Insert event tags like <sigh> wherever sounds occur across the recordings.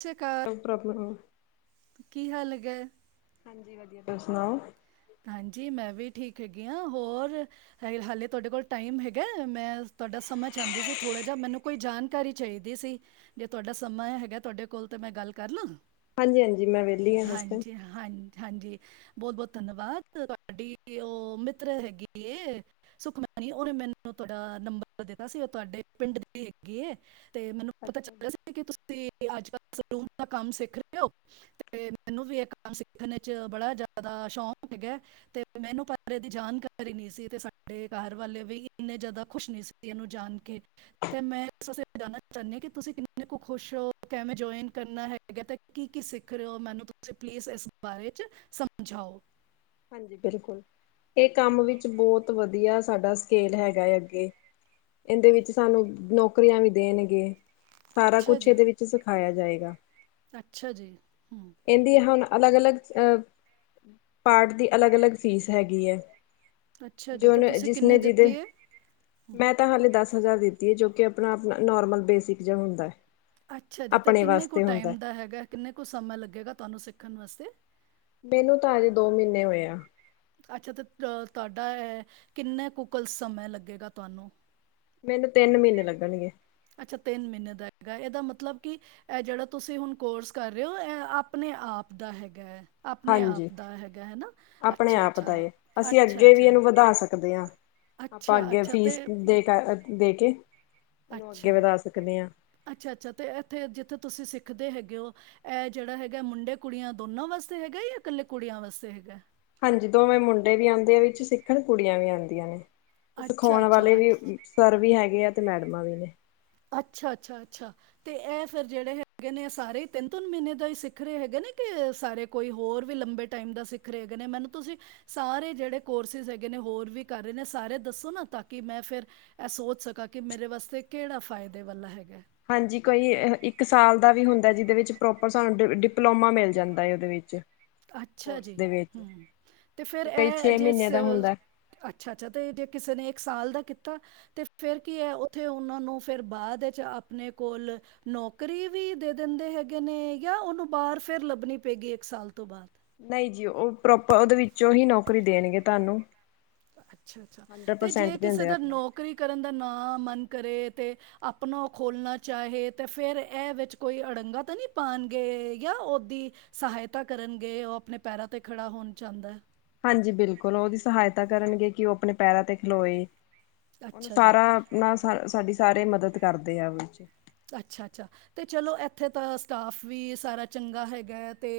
ਸਤਿ ਸ਼੍ਰੀ ਅਕਾਲ <unintelligible> ਹਾਂਜੀ ਵਧੀਆ ਤੁਸੀ ਸੁਣਾਓ। ਹਾਂਜੀ ਮੈਂ ਵੀ ਠੀਕ ਹੈਗੀ ਹਾਂ। ਹੋਰ ਹਾਲੇ ਤੁਹਾਡੇ ਕੋਲ ਟਾਈਮ ਹੈਗਾ? ਮੈਂ ਤੁਹਾਡਾ ਸਮਾਂ ਚਾਹੁੰਦੀ ਸੀ ਥੋੜ੍ਹਾ ਜਿਹਾ, ਮੈਨੂੰ ਕੋਈ ਜਾਣਕਾਰੀ ਚਾਹੀਦੀ ਸੀ, ਜੇ ਤੁਹਾਡਾ ਸਮਾਂ ਹੈਗਾ ਤੁਹਾਡੇ ਕੋਲ ਤਾਂ ਮੈਂ ਗੱਲ ਕਰ ਲਾਂ। ਹਾਂਜੀ ਹਾਂਜੀ ਮੈਂ ਵਿਹਲੀ ਹਾਂ ਇਸ ਟਾਈਮ। ਹਾਂਜੀ, ਹਾਂ ਹਾਂਜੀ ਬਹੁਤ ਬਹੁਤ ਧੰਨਵਾਦ ਤੁਹਾਡੀ ਉਹ ਮਿੱਤਰ ਹੈਗੀ ਸੁਖਮਨੀ ਉਹਨੇ ਮੈਨੂੰ ਤੁਹਾਡਾ ਨੰਬਰ ਦਿੱਤਾ ਸੀ ਉਹ ਤੁਹਾਡੇ ਪਿੰਡ ਦੀ ਹੈਗੀ। ਮੈਨੂੰ ਪਤਾ ਅੱਛਾ ਜੀ ਚੱਲਿਆ ਕੀ ਤੁਸੀ ਅੱਜ ਕੱਲ ਸਲੂਨ ਦਾ ਕੰਮ ਸਿੱਖ ਰਹੇ ਹੋ, ਤੇ ਮੈਨੂੰ ਵੀ ਇਹ ਕੰਮ ਸਿੱਖਣ ਚ ਬੜਾ ਜ਼ਿਆਦਾ ਸ਼ੌਕ ਹੈਗਾ, ਤੇ ਮੈਨੂੰ ਇਹਦੀ ਜਾਣਕਾਰੀ ਨੀ ਸੀ। ਤੇ ਸਾਡੇ ਘਰ ਵਾਲੇ ਵੀ ਇਨੇ ਜ਼ਿਆਦਾ ਖੁਸ਼ ਨੀ ਸੀ ਇਹਨੂੰ ਜਾਣ ਕੇ, ਤੇ ਮੈਂ ਜਾਣਨਾ ਚਾਹੁੰਦੀ ਆਾਂ ਕਿ ਤੁਸੀਂ ਕਿੰਨੇ ਕੁ ਖੁਸ਼ ਹੋ, ਕਿਵੇਂ ਜੁਇਨ ਕਰਨਾ ਹੈਗਾ ਤੇ, ਕੀ ਕੀ ਸਿੱਖ ਰਹੇ ਹੋ? ਮੈਨੂੰ ਤੁਸੀਂ ਪਲੀਜ਼ ਇਸ ਬਾਰੇ ਚ ਸਮਝਾਓ। ਹਾਂਜੀ ਬਿਲਕੁਲ। ਇਹ ਕੰਮ ਵਿੱਚ ਬਹੁਤ ਵਧੀਆ ਸਾਡਾ ਸਕੇਲ ਹੈਗਾ ਹੈ। ਅੱਗੇ ਇਹਦੇ ਵਿੱਚ ਸਾਨੂੰ ਨੌਕਰੀਆਂ ਵੀ ਦੇਣਗੇ। ਸਾਰਾ ਅੱਛਾ ਕੁਛ ਜੀ ਇਹਦੇ ਵਿੱਚ ਸਿਖਾਇਆ <inaudible> ਅੱਛਾ ਜੀ ਹਮ <unintelligible> ਪਾਰਟ ਦੀ ਅਲੱਗ ਅਲੱਗ ਫੀਸ ਹੈਗੀ ਹੈ। <unintelligible> ਅੱਛਾ ਜੀ ਤੇ ਤੁਸੀਂ ਕਿੰਨੀ ਦਿੱਤੀ ਹੈ ਹੂੰ ਦਿੱਤੀ ਹੈ ਜੋ ਕਿ ਆਪਣਾ ਆਪਣਾ ਨੋਰਮਲ ਬੇਸਿਕ ਜਿਹਾ ਹੁੰਦਾ ਹੈ। ਅੱਛਾ ਜੀ ਤੇ ਆਪਣੇ ਕਿੰਨੇ ਕੁ ਵਾਸਤੇ ਹੁੰਦਾ ਟਾਈਮ ਦਾ ਹੈਗਾ, ਕਿੰਨੇ ਕੁ ਸਮਾਂ ਲੱਗੇਗਾ ਤੁਹਾਨੂੰ ਸਿੱਖ <unintelligible> ਮੈਨੂੰ ਤਾਂ ਅਜੇ ਦੋ ਮਹੀਨੇ ਹੋਏ ਆ। ਅੱਛਾ ਤੇ ਅ ਤੁਹਾਡਾ ਕਿੰਨੇ ਕੁ ਕੁਲ ਸਮਾਂ ਲੱਗੇਗਾ ਤੁਹਾਨੂੰ? ਮੈਨੂੰ ਤਿੰਨ ਮਹੀਨੇ ਲੱਗਣਗੇ। ਅੱਛਾ ਮਹੀਨੇ ਦਾ ਹੈਗਾ ਇਹਦਾ ਮਤਲਬ ਕਿ ਇਹ ਜਿਹੜਾ ਤੁਸੀਂ ਹੁਣ ਕੋਰਸ ਕਰ ਰਹੇ ਹੋ ਇਹ ਆਪਣੇ ਆਪ ਦਾ ਹੈਗਾ ਹੈ। ਆਪਣੇ ਹਾਂਜੀ ਆਪ ਦਾ ਹੈਗਾ ਹੈ ਨਾ ਆਪਣੇ ਅੱਛਾ ਆਪ ਦਾ ਅੱਛਾ ਏ। ਅਸੀਂ ਅੱਛਾ ਅੱਗੇ ਵੀ ਅੱਛਾ ਇਹਨੂੰ ਵਧਾ ਸਕਦੇ ਹਾਂ ਆਪਾਂ ਅੱਛਾ ਅੱਗੇ ਅੱਛਾ ਫੀਸ ਤੇ ਦੇ ਕੇ ਇਹਨੂੰ ਅੱਗੇ ਅੱਛਾ, ਵਧਾ ਸਕਦੇ ਹਾਂ। ਅੱਛਾ ਅੱਛਾ ਤੇ ਇੱਥੇ ਜਿੱਥੇ ਤੁਸੀਂ ਸਿੱਖ ਸਖਦੇ ਹੈਗੇ ਹੋ, ਇਹ ਜਿਹੜਾ ਹੈਗਾ ਮੁੰਡੇ ਕੁੜੀਆਂ ਦੋਨਾਂ ਵਾਸਤੇ ਹੈਗਾ ਜਾਂ ਇਕੱਲੇ ਕੁੜੀਆਂ ਵਾਸਤੇ ਹੈਗਾ? ਹਾਂਜੀ ਦੋਵੇਂ ਮੁੰਡੇ ਵੀ ਆਉਂਦੇ ਆ ਵਿੱਚ ਸਿੱਖਣ ਕੁੜੀਆਂ ਵੀ ਆਉਂਦੀਆਂ ਨੇ। ਅੱਛਾ ਸਿਖਾਉਣ ਵਾਲੇ ਅੱਛਾ ਵੀ ਸਰ ਵੀ ਹੈਗੇ ਆ ਤੇ ਮੈਡਮਾਂ ਵੀ ਨੇ। ਅੱਛਾ ਅੱਛਾ ਅੱਛਾ, ਤੇ ਇਹ ਫਿਰ ਜਿਹੜੇ ਹੈਗੇ ਨੇ ਸਾਰੇ ਤਿੰਨ ਤਿੰਨ ਮਹੀਨੇ ਦਾ ਹੀ ਸਿੱਖ ਰਹੇ ਹੈਗੇ ਨੇ ਕਿ ਸਾਰੇ ਕੋਈ ਹੋਰ ਵੀ ਲੰਬੇ ਟਾਈਮ ਦਾ ਸਿੱਖ ਰਹੇ ਹੈਗੇ ਨੇ ਮੈਨੂੰ ਤੁਸੀਂ ਸਾਰੇ ਜਿਹੜੇ ਕੋਰਸਿਸ ਹੈਗੇ ਨੇ ਹੋਰ ਵੀ ਕਰ ਰਹੇ ਨੇ ਸਾਰੇ ਦੱਸੋ ਨਾ ਤਾਂ ਕਿ ਮੈਂ ਫਿਰ ਇਹ ਸੋਚ ਸਕਾਂ ਕਿ ਮੇਰੇ ਵਾਸਤੇ ਕਿਹੜਾ ਫ਼ ਫਾਇਦੇ ਵਾਲਾ ਹੈਗਾ। ਹਾਂਜੀ ਕੋਈ ਇੱਕ ਸਾਲ ਦਾ ਵੀ ਹੁੰਦਾ ਜਿਹਦੇ ਵਿੱਚ ਪ੍ਰੋਪ ਪਰ ਸਾਨੂੰ ਡਿ ਡਿਪਲੋਮਾ ਮਿਲ ਜਾਂਦਾ ਏ ਉਹਦੇ ਵਿੱਚ। ਅੱਛਾ ਕੋਰਸ ਜੀ ਦੇ ਵਿੱਚ ਹਮ ਤੇ ਫੇਰ ਕਈ ਇਹ ਛੇ ਜੇ, ਮਹੀਨੇ ਦਾ ਹੁੰਦਾ। ਅੱਛਾ-ਅੱਛਾ ਤੇ ਜੇ ਕਿਸੇ ਨੇ ਇੱਕ ਸਾਲ ਦਾ ਕੀਤਾ ਤੇ ਫੇਰ ਕੀ ਹੈ ਉੱਥੇ ਉਹਨਾਂ ਨੂੰ ਫਿਰ ਬਾਅਦ ਵਿੱਚ ਆਪਣੇ ਕੋਲ ਨੌਕਰੀ ਵੀ ਦੇ ਦਿੰਦੇ ਹੈਗੇ ਨੇ ਜਾਂ ਉਹਨੂੰ ਬਾਹਰ ਫ਼ੇਰ ਲੱਭਣੀ ਪਏਗੀ ਇੱਕ ਸਾਲ? ਤੋਂ ਬਾਅਦ ਨਹੀਂ ਜੀ ਉਹ ਪ੍ਰੋਪ ਉਹਦੇ ਵਿੱਚੋਂ ਹੀ ਨੌਕਰੀ ਦੇਣਗੇ ਤੁਹਾਨੂੰ। ਅੱਛਾ ਅੱਛਾ ਹੰਡਰਡ ਤੇ ਪਰਸੈਂਟ ਜੇ ਕਿਸੇ ਦਿੰਦੇ ਆ ਦਾ ਆਪਣਾ। ਨੌਕਰੀ ਕਰਨ ਦਾ ਨਾ ਮਨ ਕਰੇ ਤੇ ਆਪਣਾ ਓ ਖੋਲਣਾ ਚਾਹੇ ਤੇ ਫ਼ੇਰ ਇਹ ਵਿਚ ਕੋਈ ਅੜੰਗਾ ਤਾਂ ਨਹੀਂ ਪਾਉਣਗੇ ਜਾਂ ਓਦੀ ਸਹਾਇਤਾ ਕਰਨਗੇ, ਉਹ ਆਪਣੇ ਪੈਰਾਂ ਤੇ ਖੜਾ ਹੋਣ ਚੁੰਦਾ? ਹਾਂਜੀ ਬਿਲਕੁਲ, ਓ ਉਹਦੀ ਸਹਾਇਤਾ ਕਰਨਗੇ ਕਿ ਉਹ ਆਪਣੇ ਪੈਰਾਂ ਤੇ ਖਲੋਏ। ਉਹਨੂੰ ਅੱਛਾ ਜੀ। ਸਾਰਾ ਆਪਣਾ ਸਾ ਸਾਡੀ ਸਾਰੇ ਮਦਦ ਕਰਦੇ ਆ ਉਹ ਵਿੱਚ ਅੱਛਾ ਅੱਛਾ, ਤੇ ਚਲੋ ਇੱਥੇ ਤਾਂ ਸ ਸਟਾਫ ਵੀ ਸਾਰਾ ਚੰਗਾ ਹੈਗਾ ਹੈ, ਤੇ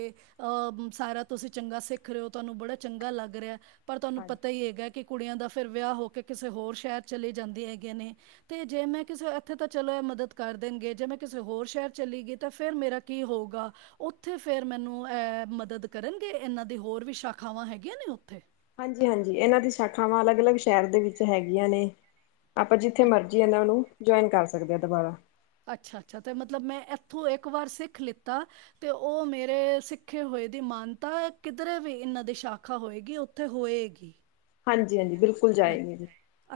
ਅਹ ਸਾਰਾ ਤੁਸੀਂ ਚੰਗਾ ਸਿੱਖ ਰਹੇ ਹੋ ਤੁਹਾਨੂੰ ਬੜਾ ਚੰਗਾ ਲੱਗ ਰਿਹਾ ਪਰ ਤੁਹਾਨੂੰ ਹਾਂਜੀ ਪਤਾ ਹੀ ਹੈਗਾ ਕਿ ਕੁੜੀਆਂ ਦਾ ਫ਼ ਫਿਰ ਵਿਆਹ ਹੋ ਕੇ ਕਿਸੇ ਹੋਰ ਸ਼ਹਿਰ ਚਲੇ ਜਾਂਦੇ ਹੈਗੇ ਨੇ। ਤੇ ਜੇ ਮੈਂ ਕਿਸੇ ਇੱਥੇ ਤਾਂ ਚਲੋ ਇਹ ਮਦਦ ਕਰ ਦੇਣਗੇ, ਜੇ ਮੈਂ ਕਿਸੇ ਹੋਰ ਸ਼ਹਿਰ ਚੱਲ ਗਈ ਤਾਂ ਫਿਰ ਮੇਰਾ ਕੀ ਹੋਊਗਾ। ਉੱਥੇ ਫਿਰ ਮੈਨੂੰ ਇਹ ਮਦਦ ਕਰਨਗੇ? ਇਹਨਾਂ ਦੀ ਹੋਰ ਵੀ ਸ਼ਾਖਾਵਾਂ ਹੈਗੀਆਂ ਨੇ ਉੱਥੇ? ਹਾਂਜੀ ਹਾਂਜੀ ਇਹਨਾਂ ਦੀ ਸ਼ਾਖਾਵਾਂ ਅਲੱਗ ਅਲੱਗ ਸ਼ਹਿਰ ਦੇ ਵਿੱਚ ਹੈਗੀਆਂ ਨੇ। ਆਪਾਂ ਜਿੱਥੇ ਮਰਜ਼ੀ ਇਹਨਾਂ ਨੂੰ ਜੁਆਇਨ ਕਰ ਸਕਦੇ ਆ ਦੁਬਾਰਾ ਅੱਛਾ ਅੱਛਾ ਤੇ ਮਤਲਬ ਮੈਂ ਇਥੋਂ ਇੱਕ ਵਾਰ ਸਿੱਖ ਲਿਤਾ ਤੇ ਉਹ ਮੇਰੇ ਸਿੱਖੇ ਹੋਏ ਦੀ ਮਾਨਤਾ ਕਿਧਰੇ ਵੀ ਇਹਨਾਂ ਦੀ ਸ਼ਾਖਾ ਹੋਏਗੀ ਓਥੇ ਹੋਏਗੀ। ਹਾਂਜੀ ਹਾਂਜੀ ਹਾਂਜੀ ਬਿਲਕੁਲ ਜਾਏਗੀ ਜੀ।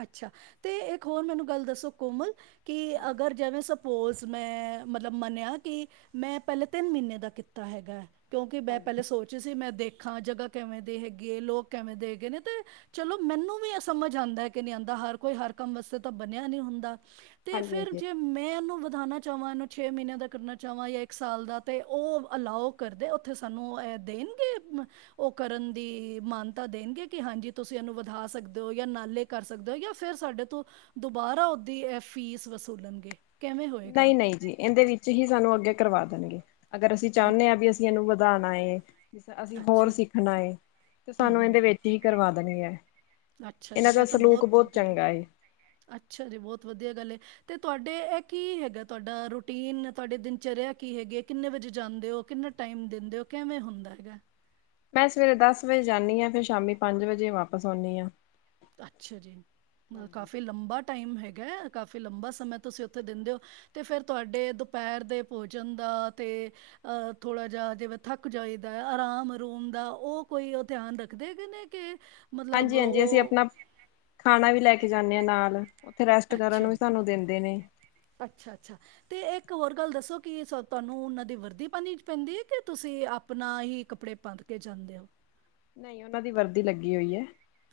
ਅੱਛਾ ਤੇ ਇੱਕ ਹੋਰ ਮੈਨੂੰ ਗੱਲ ਦੱਸੋ ਕੋਮਲ ਕਿ ਅਗਰ ਜਿਵੇਂ ਸਪੋਜ਼ ਮੈਂ ਮਤਲਬ ਮੰਨਿਆ ਕਿ ਮੈਂ ਪਹਿਲੇ ਤਿੰਨ ਮਹੀਨੇ ਦਾ ਕੀਤਾ ਹੈਗਾ। ਕਿਉਂਕਿ ਮੈਂ ਪਹਿਲੇ ਹਾਂਜੀ ਸੋਚ ਰਹੀ ਸੀ ਮੈਂ ਦੇਖ ਹਾਂ ਜਗ੍ਹਾ ਕਿਵੇਂ ਦੀ ਹੈਗੀ ਹੈ, ਲੋਕ ਕਿਵੇਂ ਦੇ ਹੈਗੇ ਨੇ, ਤੇ ਚਲੋ ਮੈਨੂੰ ਵੀ ਇਹ ਸਮਝ ਆਉਂਦਾ ਕਿ ਨਹੀਂ ਆਉਂਦਾ, ਹਰ ਕੋਈ ਹਰ ਕੰਮ ਵਾਸਤੇ ਤਾਂ ਬਣਿਆ ਨਹੀਂ ਹੁੰਦਾ। ਤੇ ਹਾਂਜੀ ਫੇਰ ਹਾਂਜੀ ਜੇ ਮੈਂ ਇਹਨੂੰ ਵਧਾਉਣੇ ਚਾਵਾਂ ਇਹਨੂੰ ਛੇ ਮਹੀਨੇ ਦਾ ਕਰਨਾ ਚਾਹਵਾਂ ਜਾਂ ਇੱਕ ਸਾਲ ਦਾ ਤੇ ਉਹ ਅਲਾਓ ਕਰਦੇ ਉੱਥੇ ਸਾਨੂੰ ਦੇਣਗੇ ਉਹ ਕਰਨ ਦੀ ਮਾਨਤਾ ਦੇਣਗੇ ਕਿ ਹਾਂਜੀ ਤੁਸੀਂ ਇਹਨੂੰ ਵਧਾ ਸਕਦੇ ਜਾਂ ਨਾਲੇ ਕਰ ਸਕਦੇ ਹੋ ਜਾਂ ਫਿਰ ਸਾਡੇ ਤੋਂ ਦੁਬਾਰਾ ਉਹਦੀ ਫੀਸ ਵਸੂਲਣਗੇ? ਕਿਵੇਂ ਹੋਏਗਾ ਨਹੀਂ ਨਹੀਂ ਜੀ ਇਹਦੇ ਵਿੱਚ ਹੀ ਸਾਨੂੰ ਅੱਗੇ ਕਰਵਾ <inaudible> ਅਗਰ ਅਸੀਂ ਚਾਹੁੰਦੇ ਅੱਛ- ਆ ਹਾਂ ਵੀ ਅਸੀਂ ਇਹਨੂੰ ਵ ਦਾਣਾ ਏ ਅਸੀਂ ਅੱਛਾ ਹੋਰ ਸਿੱਖਣਾ ਏ ਤੇ ਹੂੰ ਸਾਨੂੰ ਹੂੰ ਇਦੇਂ ਵਿੱਚ ਹੀ ਕਰਵਾ ਤਾਂ ਨਹੀਂ ਹੈ ਅੱਛਾ ਇਹਨਾਂ ਜੀ ਦਾ ਇਹ ਤਾਂ ਸਲੂਕ ਬਹੁਤ ਵਧੀ ਚੰਗਾ ਏ <unintelligible> ਅੱਛਾ ਜੀ ਬਹੁਤ ਵਧੀਆ ਗੱਲ ਏ। ਤੇ ਤੁਹਾਡੇ ਇਹ ਕੀ ਹੈਗਾ? ਤੁਹਾਡਾ ਰੂਟੀਨ ਤੁਹਾਡੇ ਦਿਨਚਰੀਆ ਕੀ ਹੈਗੀ? ਕਿੰਨੇ ਵਜੇ ਜਾਂਦੇ ਹੋ? ਕਿੰਨਾ ਟਾਈਮ ਦਿੰਦੇ ਹੋ? ਕਿਵੇਂ ਹੁੰਦਾ ਹੈਗਾ? ਮੈਂ ਸਵੇਰੇ ਦਸ ਵਜੇ ਜਾਂਦੀ ਹਾਂ ਫਿਰ ਸ਼ਾਮੀ ਪੰਜ ਵਜੇ ਵਾਪਸ ਆਉਂਦੀ ਹਾਂ। ਅੱਛਾ ਜੀ, ਕਾਫੀ ਲੰਬਾ ਟਾਈਮ ਹੈਗਾ। ਹੈ ਕਾਫੀ ਲੰਬਾ ਸਮੇਂ ਤੁਸੀਂ ਉਥੇ ਦਿੰਦੇ ਹੋ ਤੇ ਫਿਰ ਤੁਹਾਡੇ ਦੁਪਹਿਰ ਦੇ ਭੋਜਨ ਦਾ ਤੇ ਆ ਥੋੜਾ ਜਿਹਾ ਜਿਵੇਂ ਥੱਕ ਜਾਈਦਾ ਆਰਾਮ ਅਰੂਮ ਦਾ ਉਹ ਕੋਈ ਉਹ ਧਿਆਨ ਰੱਖਦੇ ਨੇ ਕੇ ਹਾਂਜੀ ਹਾਂਜੀ ਅਸੀਂ ਆਪਣਾ ਖਾਣਾ ਵੀ ਲੈ ਕੇ ਜਾ ਮੈਂ ਨਾਲ। ਉੱਥੇ ਰੈਸਟ ਕਰਨ ਵੀ ਸਾਨੂੰ ਦਿੰਦੇ ਨੇ ਅੱਛਾ-ਅੱਛਾ ਤੇ ਇੱਕ ਹੋਰ ਗੱਲ ਦੱਸੋ? ਕਿ ਤੁਹਾਨੂੰ ਉਹਨਾਂ ਦੀ ਵਰਦੀ ਪਾਣੀ ਪੈਂਦੀ ਹੈ? ਕਿ ਤੁਸੀਂ ਆਪਣਾ ਹੀ ਕੱਪੜੇ ਪਾ ਕੇ ਜਾਂਦੇ ਹੋ? ਨਹੀਂ ਉਹਨਾਂ ਦੀ ਵਰਦੀ ਲੱਗੀ ਹੋਈ ਹੈ।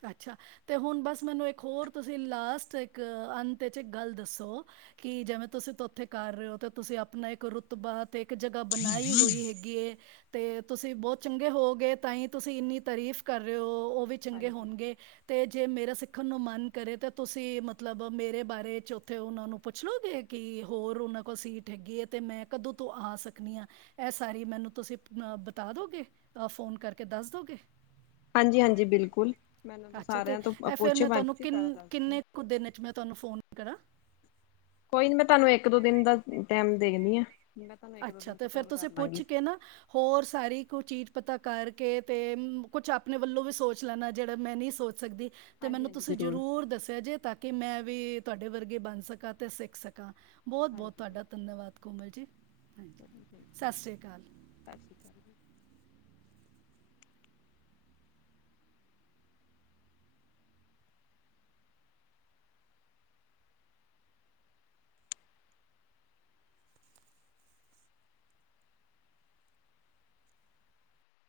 ਅੱਛਾ, ਤੇ ਹੁਣ ਬਸ ਮੈਨੂੰ ਇੱਕ ਹੋਰ ਤੁਸੀਂ ਲਾਸਟ ਇੱਕ ਅੰਤ ਵਿੱਚ ਇਕ ਗੱਲ ਦੱਸੋ? ਕਿ ਜਿਵੇਂ ਤੁਸੀਂ ਉਥੇ ਕਰ ਰਹੇ ਹੋ ਤੇ ਤੁਸੀਂ ਆਪਣਾ ਇੱਕ ਰੁਤਬਾ। ਤੇ ਇੱਕ ਜਗਾ ਬਣਾਈ ਹੋਈ ਹੈਗੀ ਏ। ਤੇ ਤੁਸੀਂ ਬਹੁਤ ਚੰਗੇ ਹੋਵੋਗੇ ਤਾਂ ਹੀ ਤੁਸੀਂ ਇੰਨੀ ਤਾਰੀਫ਼ ਕਰ ਰਹੇ ਹੋ ਉਹ ਵੀ ਤੇ ਹਾਂਜੀ ਹੋਣਗੇ ਤੇਜ਼। ਜੇ ਮੇਰਾ ਸਿੱਖਣ ਨੂੰ ਮਨ ਕਰੇ ਤਾਂ ਤੁਸੀਂ ਮਤਲਬ ਮੇਰੇ ਬਾਰੇ 'ਚ ਉੱਥੇ ਉਹਨਾਂ ਨੂੰ ਪੁੱਛ ਲਓਗੇ ਕਿ ਹੋਰ ਉਹਨਾਂ ਕੋਲ ਸੀਟ ਹੈਗੀ ਹੈ ਤੇ ਮੈਂ ਕਦੋਂ ਤੋਂ ਆ ਸਕਨੀ ਹਾਂ ਇਹ ਸਾਰੀ ਮੈਨੂੰ ਤੁਸੀਂ ਬਤਾ ਦਓਗੇ ਫੋਨ ਕਰਕੇ ਦੱਸ ਦਿਓਗੇ। ਹਾਂਜੀ-ਹਾਂਜੀ ਬਿਲਕੁਲ। ਮੈਨੂੰ ਤਾਂ ਅੱਛਾ ਤੇ ਸਾਰਿਆਂ ਤੋਂ ਇਹ ਫਿਰ ਪੋਛੇ ਮੈਂ ਵਜ ਤੁਹਾਨੂੰ ਕੇ ਸਾਰਾ ਕਿੰਨ ਦੱਸ ਦੂੰ। ਕਿੰਨੇ ਕੁ ਦਿਨ ਚ ਮੈਂ ਤੁਹਾਨੂੰ ਫੋਨ ਕਰਾਂ। ਕੋਈ ਨੀ ਮੈਂ ਤੁਹਾਨੂੰ ਇੱਕ ਦੋ ਦਿਨ ਦਾ ਟਾਇਮ ਦੇਨੀ ਆ। ਅੱਛਾ, ਤੇ ਫੇਰ ਤੁਸੀਂ ਪੁੱਛ ਕੇ ਨਾ ਹੋਰ ਸਾਰੀ ਕੋਈ ਚੀਜ਼ ਪਤਾ ਕਰਕੇ ਤੇ ਕੁਛ ਆਪਣੇ ਵੱਲੋਂ ਵੀ ਸੋਚ ਲੈਣਾ ਜਿਹੜਾ ਮੈਂ ਨਹੀਂ ਸੋਚ ਸਕਦੀ। ਤੇ ਹਾਂਜੀ ਮੈਨੂੰ ਹਾਂਜੀ ਤੁਸੀਂ ਜ਼ਰੂਰ ਦੱਸਿਆ ਜੇ ਤਾਂ ਕਿ ਮੈਂ ਵੀ ਤੁਹਾਡੇ ਵਰਗੇ ਬਣ ਸਕਾਂ ਤੇ ਸਿੱਖ ਸਕਾਂ। ਬਹੁਤ-ਬਹੁਤ ਹਾਂਜੀ ਤੁਹਾਡਾ ਧੰਨਵਾਦ ਕੋਮਲ ਜੀ। ਹਾਂਜੀ ਸਤਿ ਸ੍ਰੀ ਸਤਿ ਸ਼੍ਰੀ ਅਕਾਲ ਅਕਾਲ ਜੀ।